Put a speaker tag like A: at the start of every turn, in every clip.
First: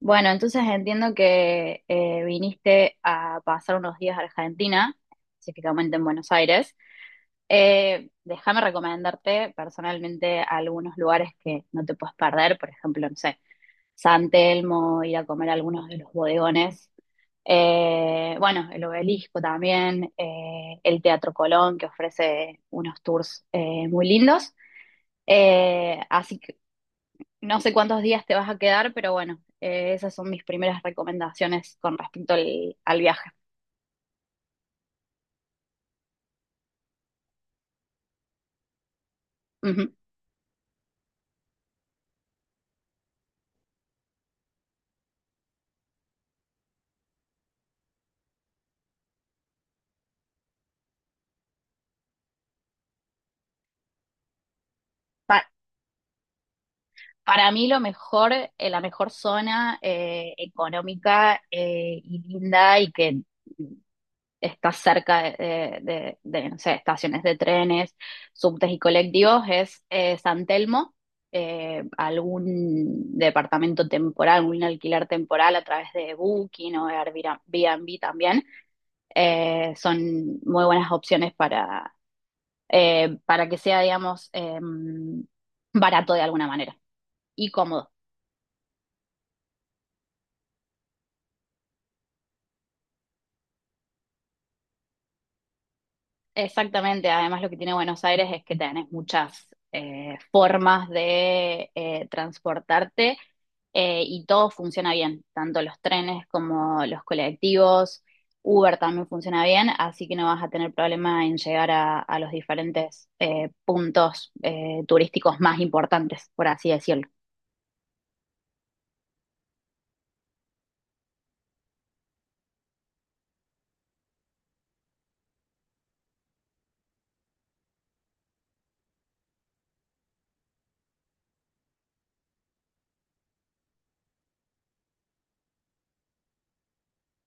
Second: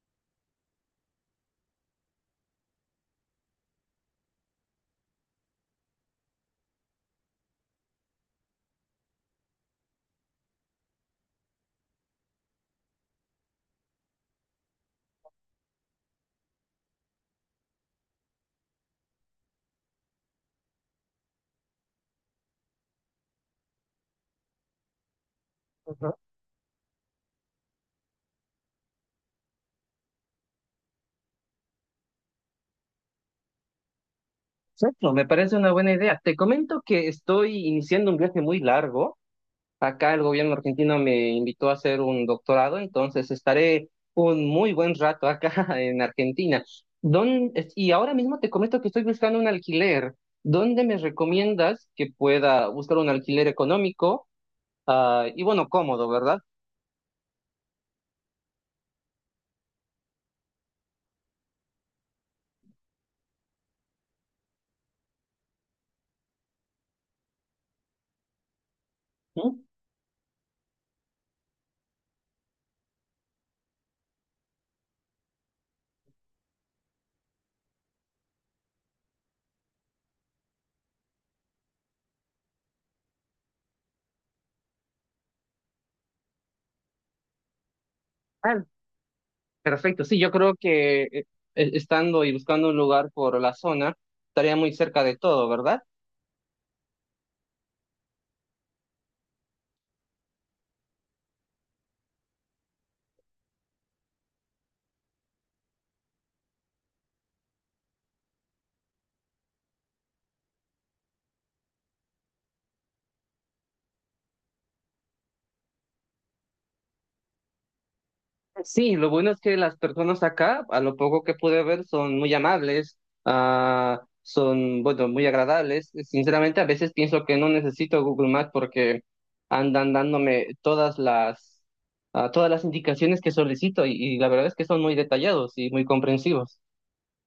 A: Bueno, entonces entiendo que viniste a pasar unos días a Argentina, específicamente en Buenos Aires. Déjame recomendarte personalmente algunos lugares que no te puedes perder, por ejemplo, no sé, San Telmo, ir a comer a algunos de los bodegones. Bueno, el Obelisco también, el Teatro Colón, que ofrece unos tours muy lindos. Así que no sé cuántos días te vas a quedar, pero bueno, esas son mis primeras recomendaciones con respecto al viaje.
B: Perfecto, me parece una buena idea. Te comento que estoy iniciando un viaje muy largo.
A: Ujú.
B: Acá el gobierno argentino me invitó a hacer un doctorado, entonces estaré un muy buen rato acá en Argentina. Y ahora mismo te comento que estoy buscando un alquiler. ¿Dónde me recomiendas que pueda buscar un alquiler económico? Ah, y
A: Pa-
B: bueno, cómodo, ¿verdad?
A: para mí lo mejor, la mejor zona económica y linda y que está cerca de, no sé, estaciones de trenes, subtes y colectivos
B: Mm.
A: es San Telmo, algún departamento temporal, algún alquiler temporal a través de Booking o Airbnb también son muy buenas opciones para que sea, digamos, barato de alguna manera y cómodo.
B: ah, Perfecto, sí, yo creo que estando y buscando un lugar por la zona, estaría muy cerca de todo, ¿verdad?
A: Exactamente, además lo que tiene Buenos Aires es que tenés muchas formas de transportarte y todo funciona bien, tanto los trenes como los colectivos, Uber también funciona bien, así que no vas a tener problema en llegar a los diferentes puntos turísticos más importantes, por así decirlo.
B: Sí, lo bueno es que las personas acá, a lo poco que pude ver, son muy amables, son, bueno, muy agradables. Sinceramente, a veces pienso que no necesito Google Maps porque andan dándome todas las indicaciones que solicito y la verdad es que son muy detallados y muy comprensivos.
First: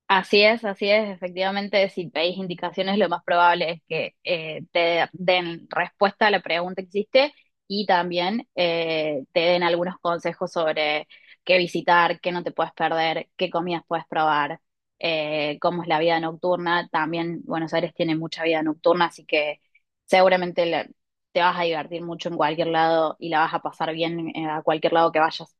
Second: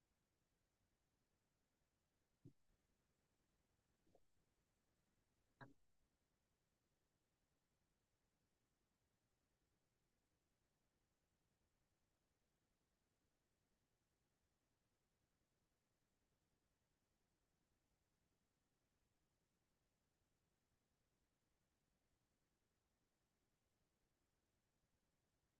A: Así es, así es. Efectivamente, si veis indicaciones, lo más probable es que te den respuesta a la pregunta que hiciste y también te den algunos consejos sobre qué visitar, qué no te puedes perder, qué comidas puedes probar, cómo es la vida nocturna. También Buenos Aires tiene mucha vida nocturna, así que seguramente te vas a divertir mucho en cualquier lado y la vas a pasar bien a cualquier lado que vayas.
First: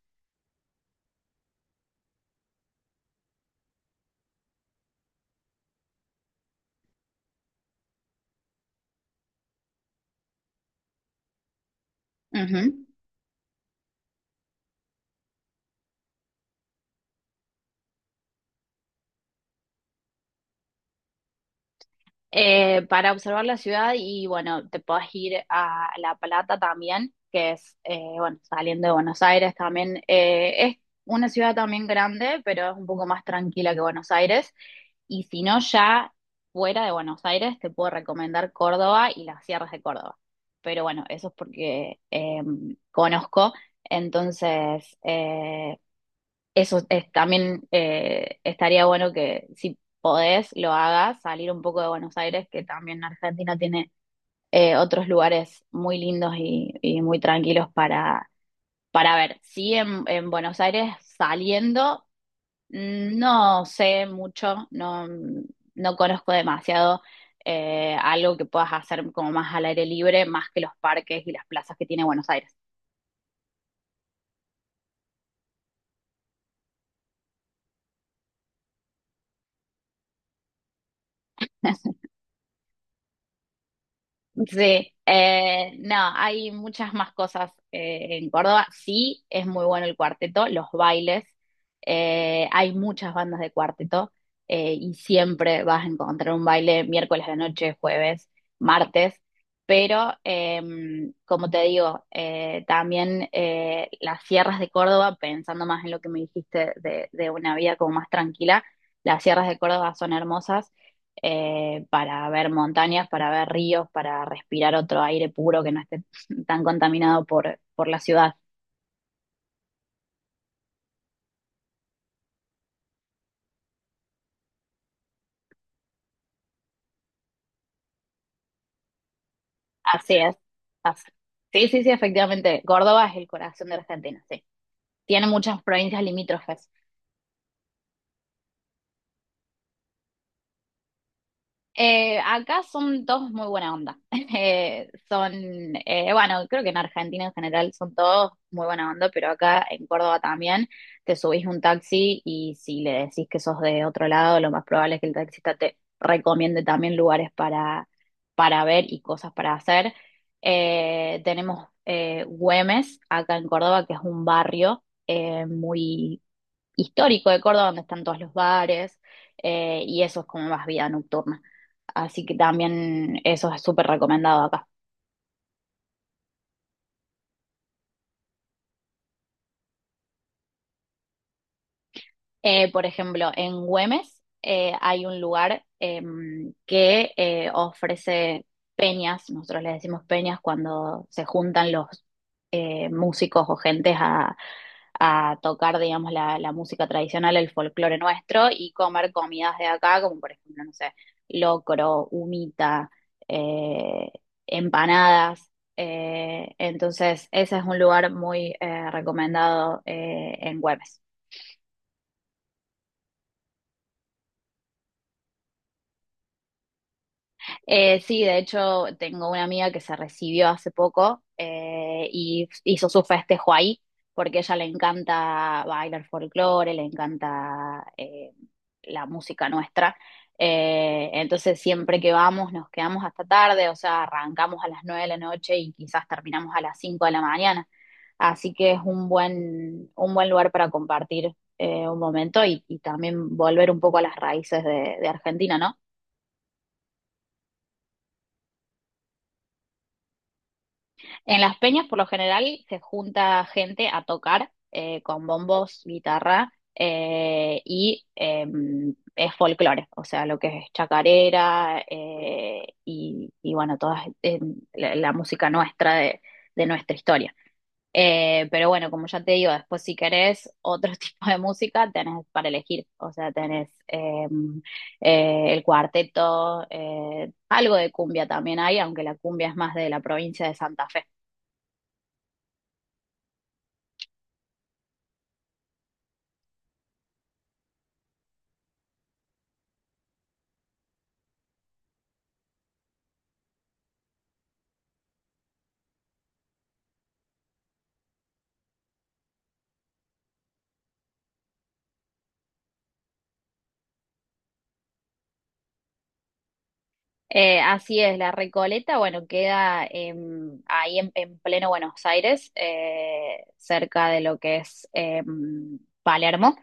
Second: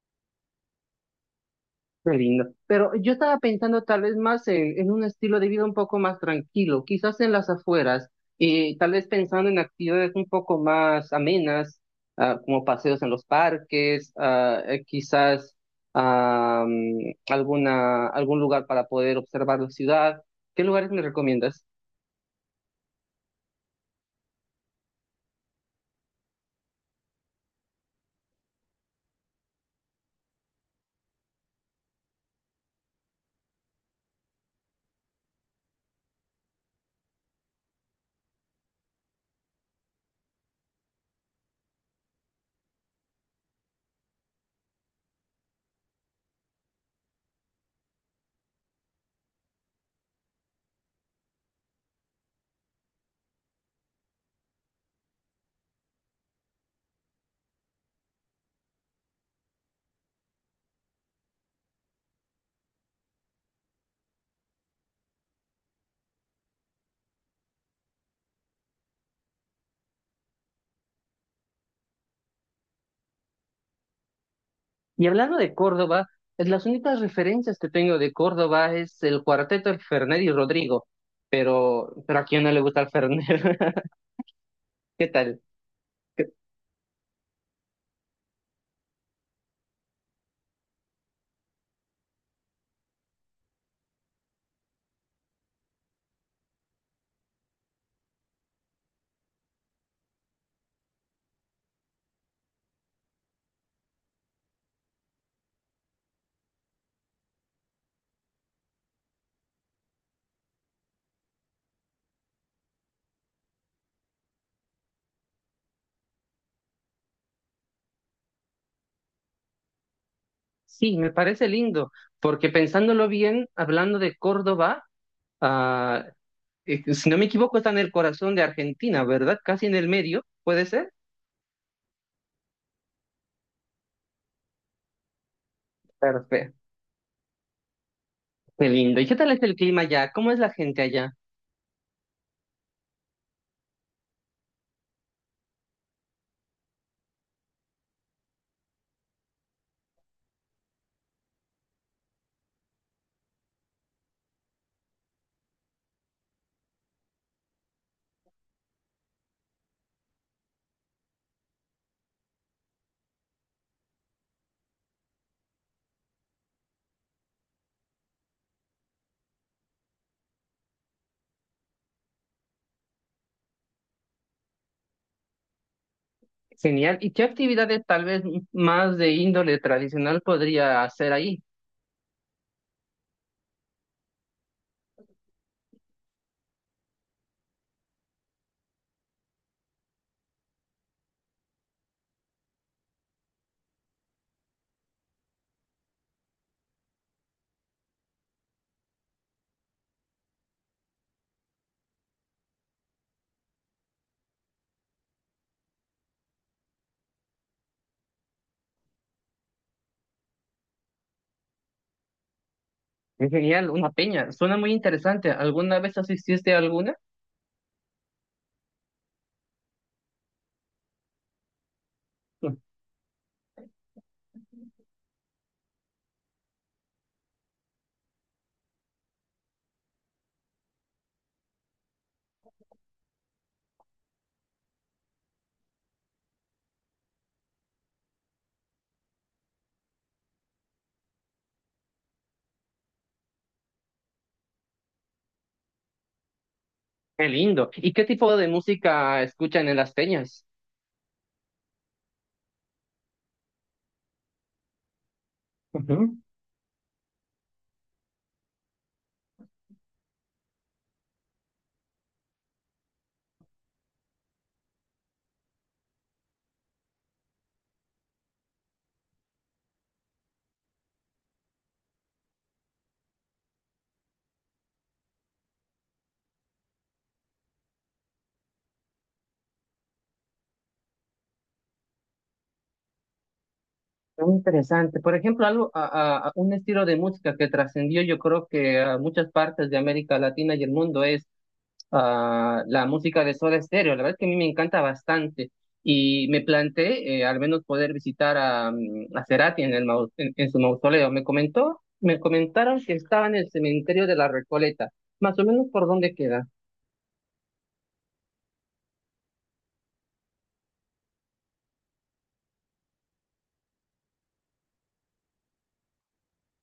B: Qué lindo. Pero yo estaba pensando tal vez más en un estilo de vida un poco más tranquilo, quizás en las afueras, y tal vez pensando en actividades un poco más amenas, como
A: Ujú.
B: paseos en los parques, quizás algún lugar para poder observar la ciudad. ¿Qué lugares me recomiendas?
A: Para observar la ciudad y bueno, te podés ir a La Plata también, que es, bueno, saliendo de Buenos Aires también. Es una ciudad también grande, pero es un poco más tranquila que Buenos Aires. Y si no, ya fuera de Buenos Aires, te puedo recomendar Córdoba y las sierras de Córdoba. Pero bueno, eso es porque conozco. Entonces, eso es, también estaría bueno que si podés lo hagas, salir un poco de Buenos Aires, que también Argentina tiene otros lugares muy lindos y muy tranquilos para ver. Sí, en Buenos Aires saliendo, no sé mucho, no, no conozco demasiado algo que puedas hacer como más al aire libre, más que los parques y las plazas que tiene Buenos Aires.
B: Y hablando de Córdoba, es las únicas referencias que tengo de Córdoba es el cuarteto del Fernet y Rodrigo, pero ¿a quién no le gusta el Fernet?
A: Sí,
B: ¿Qué tal?
A: no, hay muchas más cosas en Córdoba. Sí, es muy bueno el cuarteto, los bailes. Hay muchas bandas de cuarteto y siempre vas a encontrar un baile miércoles de noche, jueves, martes. Pero, como te digo, también las sierras de Córdoba, pensando más en lo que me dijiste de una vida como más tranquila, las sierras de Córdoba son hermosas para ver montañas, para ver ríos, para respirar otro aire puro que no esté tan contaminado por la ciudad.
B: Sí, me parece lindo, porque pensándolo bien, hablando de Córdoba, ah, si no me equivoco, está en el corazón de Argentina, ¿verdad? Casi en el
A: Así
B: medio,
A: es.
B: ¿puede ser?
A: Así- Sí, sí, sí, efectivamente. Córdoba es el corazón de Argentina, sí. Tiene muchas provincias
B: Perfecto,
A: limítrofes.
B: qué lindo. ¿Y qué tal es el clima allá? ¿Cómo es la gente allá?
A: Acá son todos muy buena onda. Son, bueno, creo que en Argentina en general son todos muy buena onda, pero acá en Córdoba también te subís un taxi y si le decís que sos de otro lado, lo más probable es que el taxista te recomiende también lugares para ver y cosas para hacer. Tenemos Güemes, acá en Córdoba, que es un barrio muy histórico de Córdoba, donde están todos los bares, y eso es como más vida nocturna. Así que también eso es súper recomendado acá.
B: Genial. ¿Y qué actividades tal vez más de índole tradicional podría hacer ahí?
A: Por ejemplo, en Güemes hay un lugar que ofrece peñas, nosotros le decimos peñas cuando se juntan los músicos o gentes a tocar, digamos, la música tradicional, el folclore nuestro y comer comidas de acá, como por ejemplo, no sé, locro, humita, eh, empanadas. Entonces, ese es un lugar muy recomendado en Güemes.
B: Es genial, una peña. Suena muy interesante. ¿Alguna vez asististe a alguna?
A: Sí, de hecho, tengo una amiga que se recibió hace poco y hizo su festejo ahí, porque a ella le encanta bailar folclore, le encanta la música nuestra. Entonces, siempre que vamos, nos quedamos hasta tarde, o sea, arrancamos a las 9 de la noche y quizás terminamos a las 5 de la mañana. Así que es un buen lugar para compartir un momento y también volver un poco a las raíces de Argentina, ¿no?
B: Qué lindo. ¿Y qué tipo de música escuchan en las peñas?
A: En las peñas, por lo general, se junta gente a tocar con bombos,
B: Ujú.
A: guitarra es folclore, o sea, lo que es chacarera y bueno, toda la música nuestra de nuestra historia. Pero bueno, como ya te digo, después si querés otro tipo de música, tenés para elegir, o sea, tenés el cuarteto, algo de cumbia también hay, aunque la cumbia es más de la provincia de Santa Fe.
B: Muy interesante. Por ejemplo, algo, a un estilo de música que trascendió, yo creo que a muchas partes de América Latina y el mundo es la música de Soda Stereo. La verdad es que a mí me encanta bastante y me planteé al menos poder visitar a Cerati en su mausoleo. Me comentaron que estaba en el cementerio de la Recoleta, más o menos por dónde queda.
A: Así es, la Recoleta, bueno, queda ahí en pleno Buenos Aires, cerca de lo que es Palermo.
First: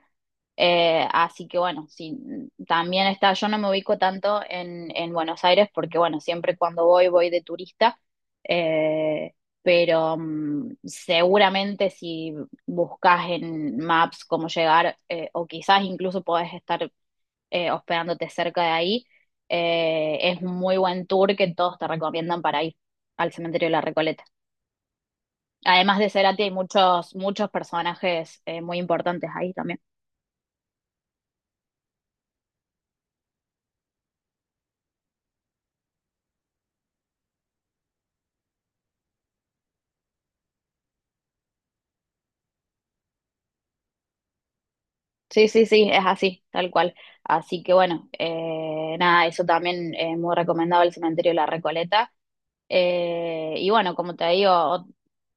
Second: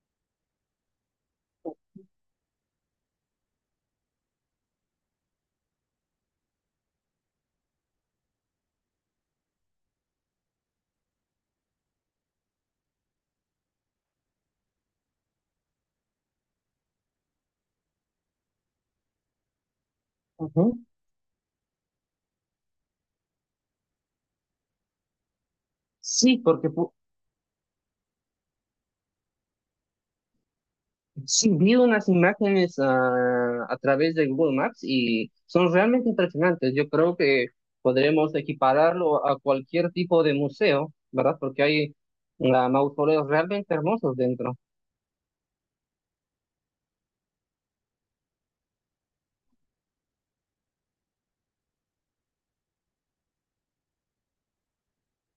A: Así que bueno, sí, también está, yo no me ubico tanto en Buenos Aires porque bueno, siempre cuando voy voy de turista, eh, pero mm, seguramente si buscas en Maps cómo llegar, o quizás incluso podés estar hospedándote cerca de ahí. Es un muy
B: Ujú.
A: buen tour que todos te recomiendan para ir al cementerio de la Recoleta. Además de
B: Sí,
A: Cerati, hay
B: porque pu-
A: muchos, muchos personajes muy importantes ahí también.
B: Sí, vi unas imágenes a través de Google Maps y son realmente impresionantes. Yo creo que podremos equipararlo a cualquier tipo de museo, ¿verdad? Porque hay mausoleos realmente hermosos dentro.
A: Sí, sí, sí, es así, tal cual. Así que bueno, nada, eso también es muy recomendado el cementerio de la Recoleta. Y bueno, como te digo,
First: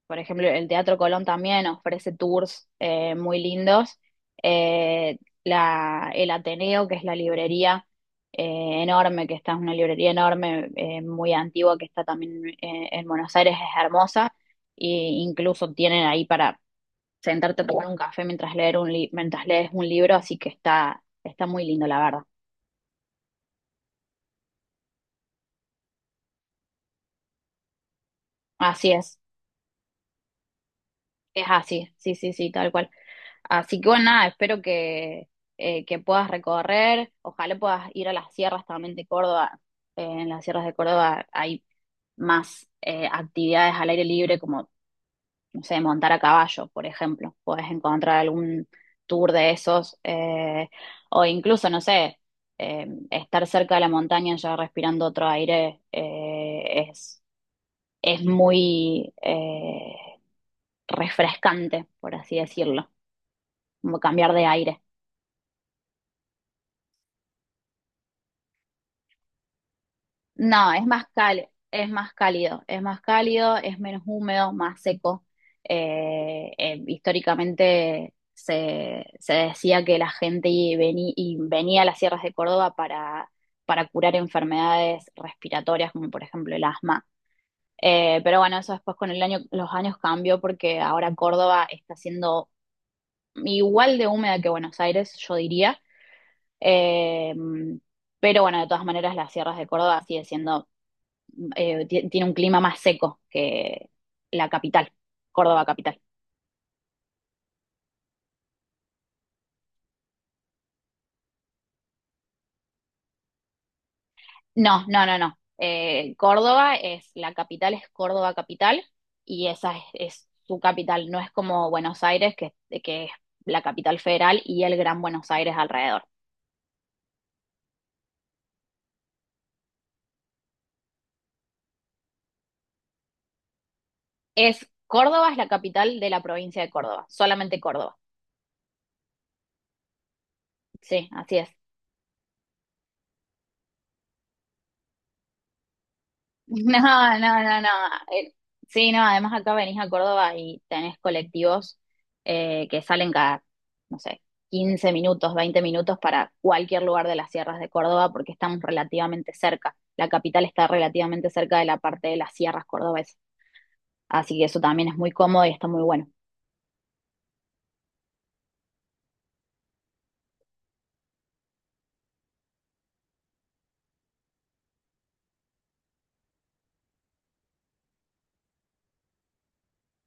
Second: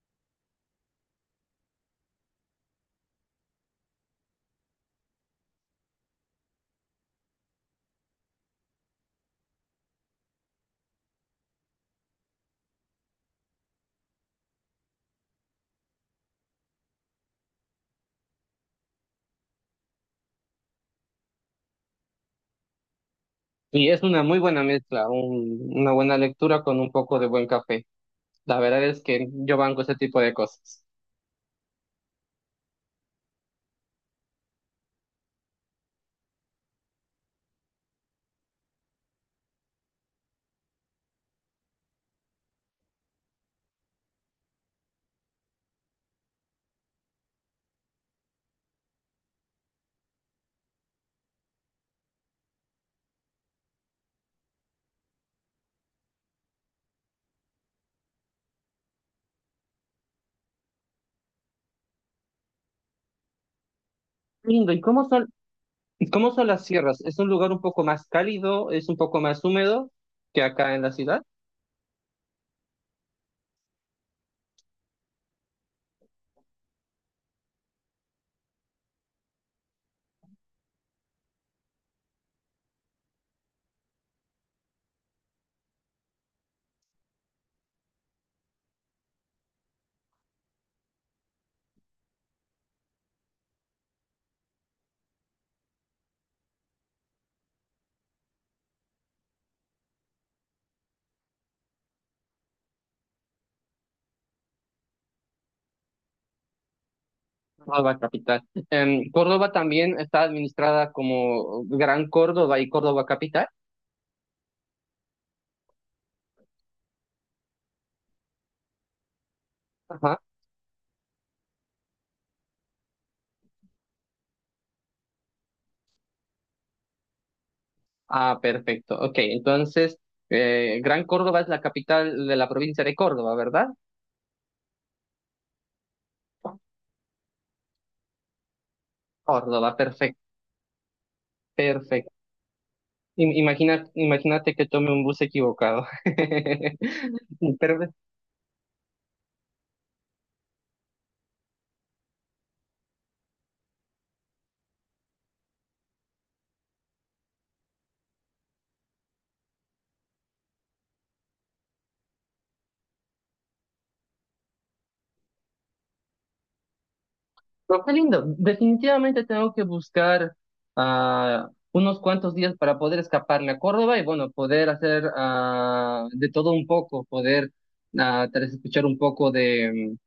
A: por ejemplo, el Teatro Colón también ofrece tours muy lindos. El Ateneo, que es la librería enorme, que está, es una librería enorme, muy antigua, que está también en Buenos Aires, es hermosa. E incluso tienen ahí para sentarte a tomar un café mientras mientras lees un libro, así que está, está muy lindo, la verdad.
B: Y es una muy buena mezcla, una buena lectura con un poco de buen café. La verdad
A: Así
B: es
A: es.
B: que yo banco ese tipo de cosas.
A: Es así, sí, sí, sí, tal cual. Así que bueno, nada, espero que puedas recorrer, ojalá puedas ir a las sierras también de Córdoba. En las sierras de Córdoba hay más actividades al aire libre, como, no sé, montar a caballo, por ejemplo. Puedes encontrar algún tour de esos, o incluso, no sé, estar cerca de la montaña ya respirando otro aire es muy refrescante, por así decirlo, como cambiar de
B: Lindo,
A: aire.
B: ¿y cómo son las sierras? ¿Es un lugar un poco más cálido? ¿Es un poco más húmedo que
A: No,
B: acá en la ciudad?
A: es más cálido, es menos húmedo, más seco. Históricamente se decía que la gente y venía a las sierras de Córdoba para curar enfermedades respiratorias, como por ejemplo el asma. Pero bueno, eso después con los años cambió porque ahora Córdoba está siendo igual de húmeda que Buenos Aires, yo diría. Eh, pero bueno, de todas maneras, las sierras de Córdoba sigue siendo tiene un clima más seco que la capital, Córdoba capital.
B: Córdoba capital. Córdoba también está administrada como Gran Córdoba y Córdoba capital.
A: No, no, no, no. Córdoba es, la capital es Córdoba capital y esa
B: Ajá.
A: es su capital, no es como Buenos Aires, que es la capital federal y el Gran Buenos Aires alrededor.
B: Ah, perfecto. Ok, entonces, Gran Córdoba es la capital de la provincia de Córdoba, ¿verdad?
A: Es Córdoba, es la capital de la provincia de Córdoba, solamente Córdoba.
B: Córdoba, perfecto,
A: Sí, así es.
B: perfecto. Imagínate que tome un bus equivocado.
A: No, no, no, no.
B: Pero
A: Eh, Sí, no, además acá venís a Córdoba y tenés colectivos que salen cada, no sé, 15 minutos, 20 minutos para cualquier lugar de las sierras de Córdoba porque estamos relativamente cerca. La capital está relativamente cerca de la parte de las sierras cordobesas. Así que eso también es muy cómodo y está muy bueno.
B: pero qué lindo. Definitivamente tengo que buscar unos cuantos días para poder escaparme a Córdoba y bueno, poder hacer de todo un poco, poder tal vez escuchar un poco de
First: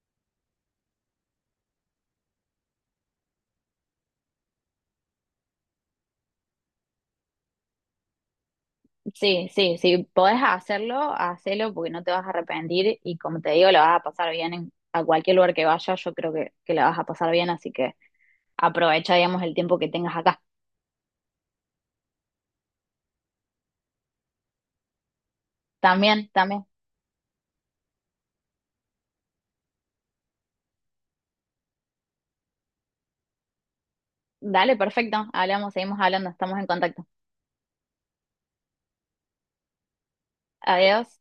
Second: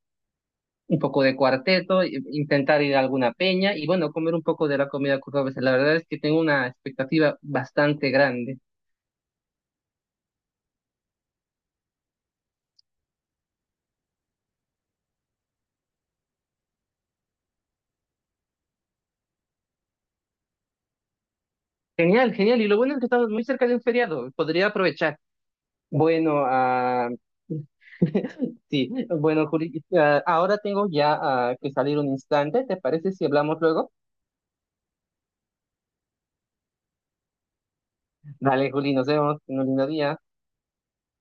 B: un poco de cuarteto, intentar ir a alguna peña y bueno, comer un poco de la comida cordobesa. La verdad es que tengo una expectativa bastante grande.
A: Sí, sí, sí, podés hacerlo, hacelo porque no te vas a arrepentir y como te digo, la vas a pasar bien en, a cualquier lugar que vayas, yo creo que la vas a pasar bien, así que... aprovecha, digamos, el tiempo que tengas acá.
B: Genial, genial. Y lo bueno es que estamos muy cerca de un feriado. Podría aprovechar.
A: También,
B: Bueno,
A: también.
B: sí, bueno, Juli, ahora tengo ya que salir un instante. ¿Te parece si hablamos luego?
A: Dale, perfecto. Hablamos, seguimos hablando, estamos en contacto.
B: Dale, Juli, nos vemos en un lindo día.
A: Adiós.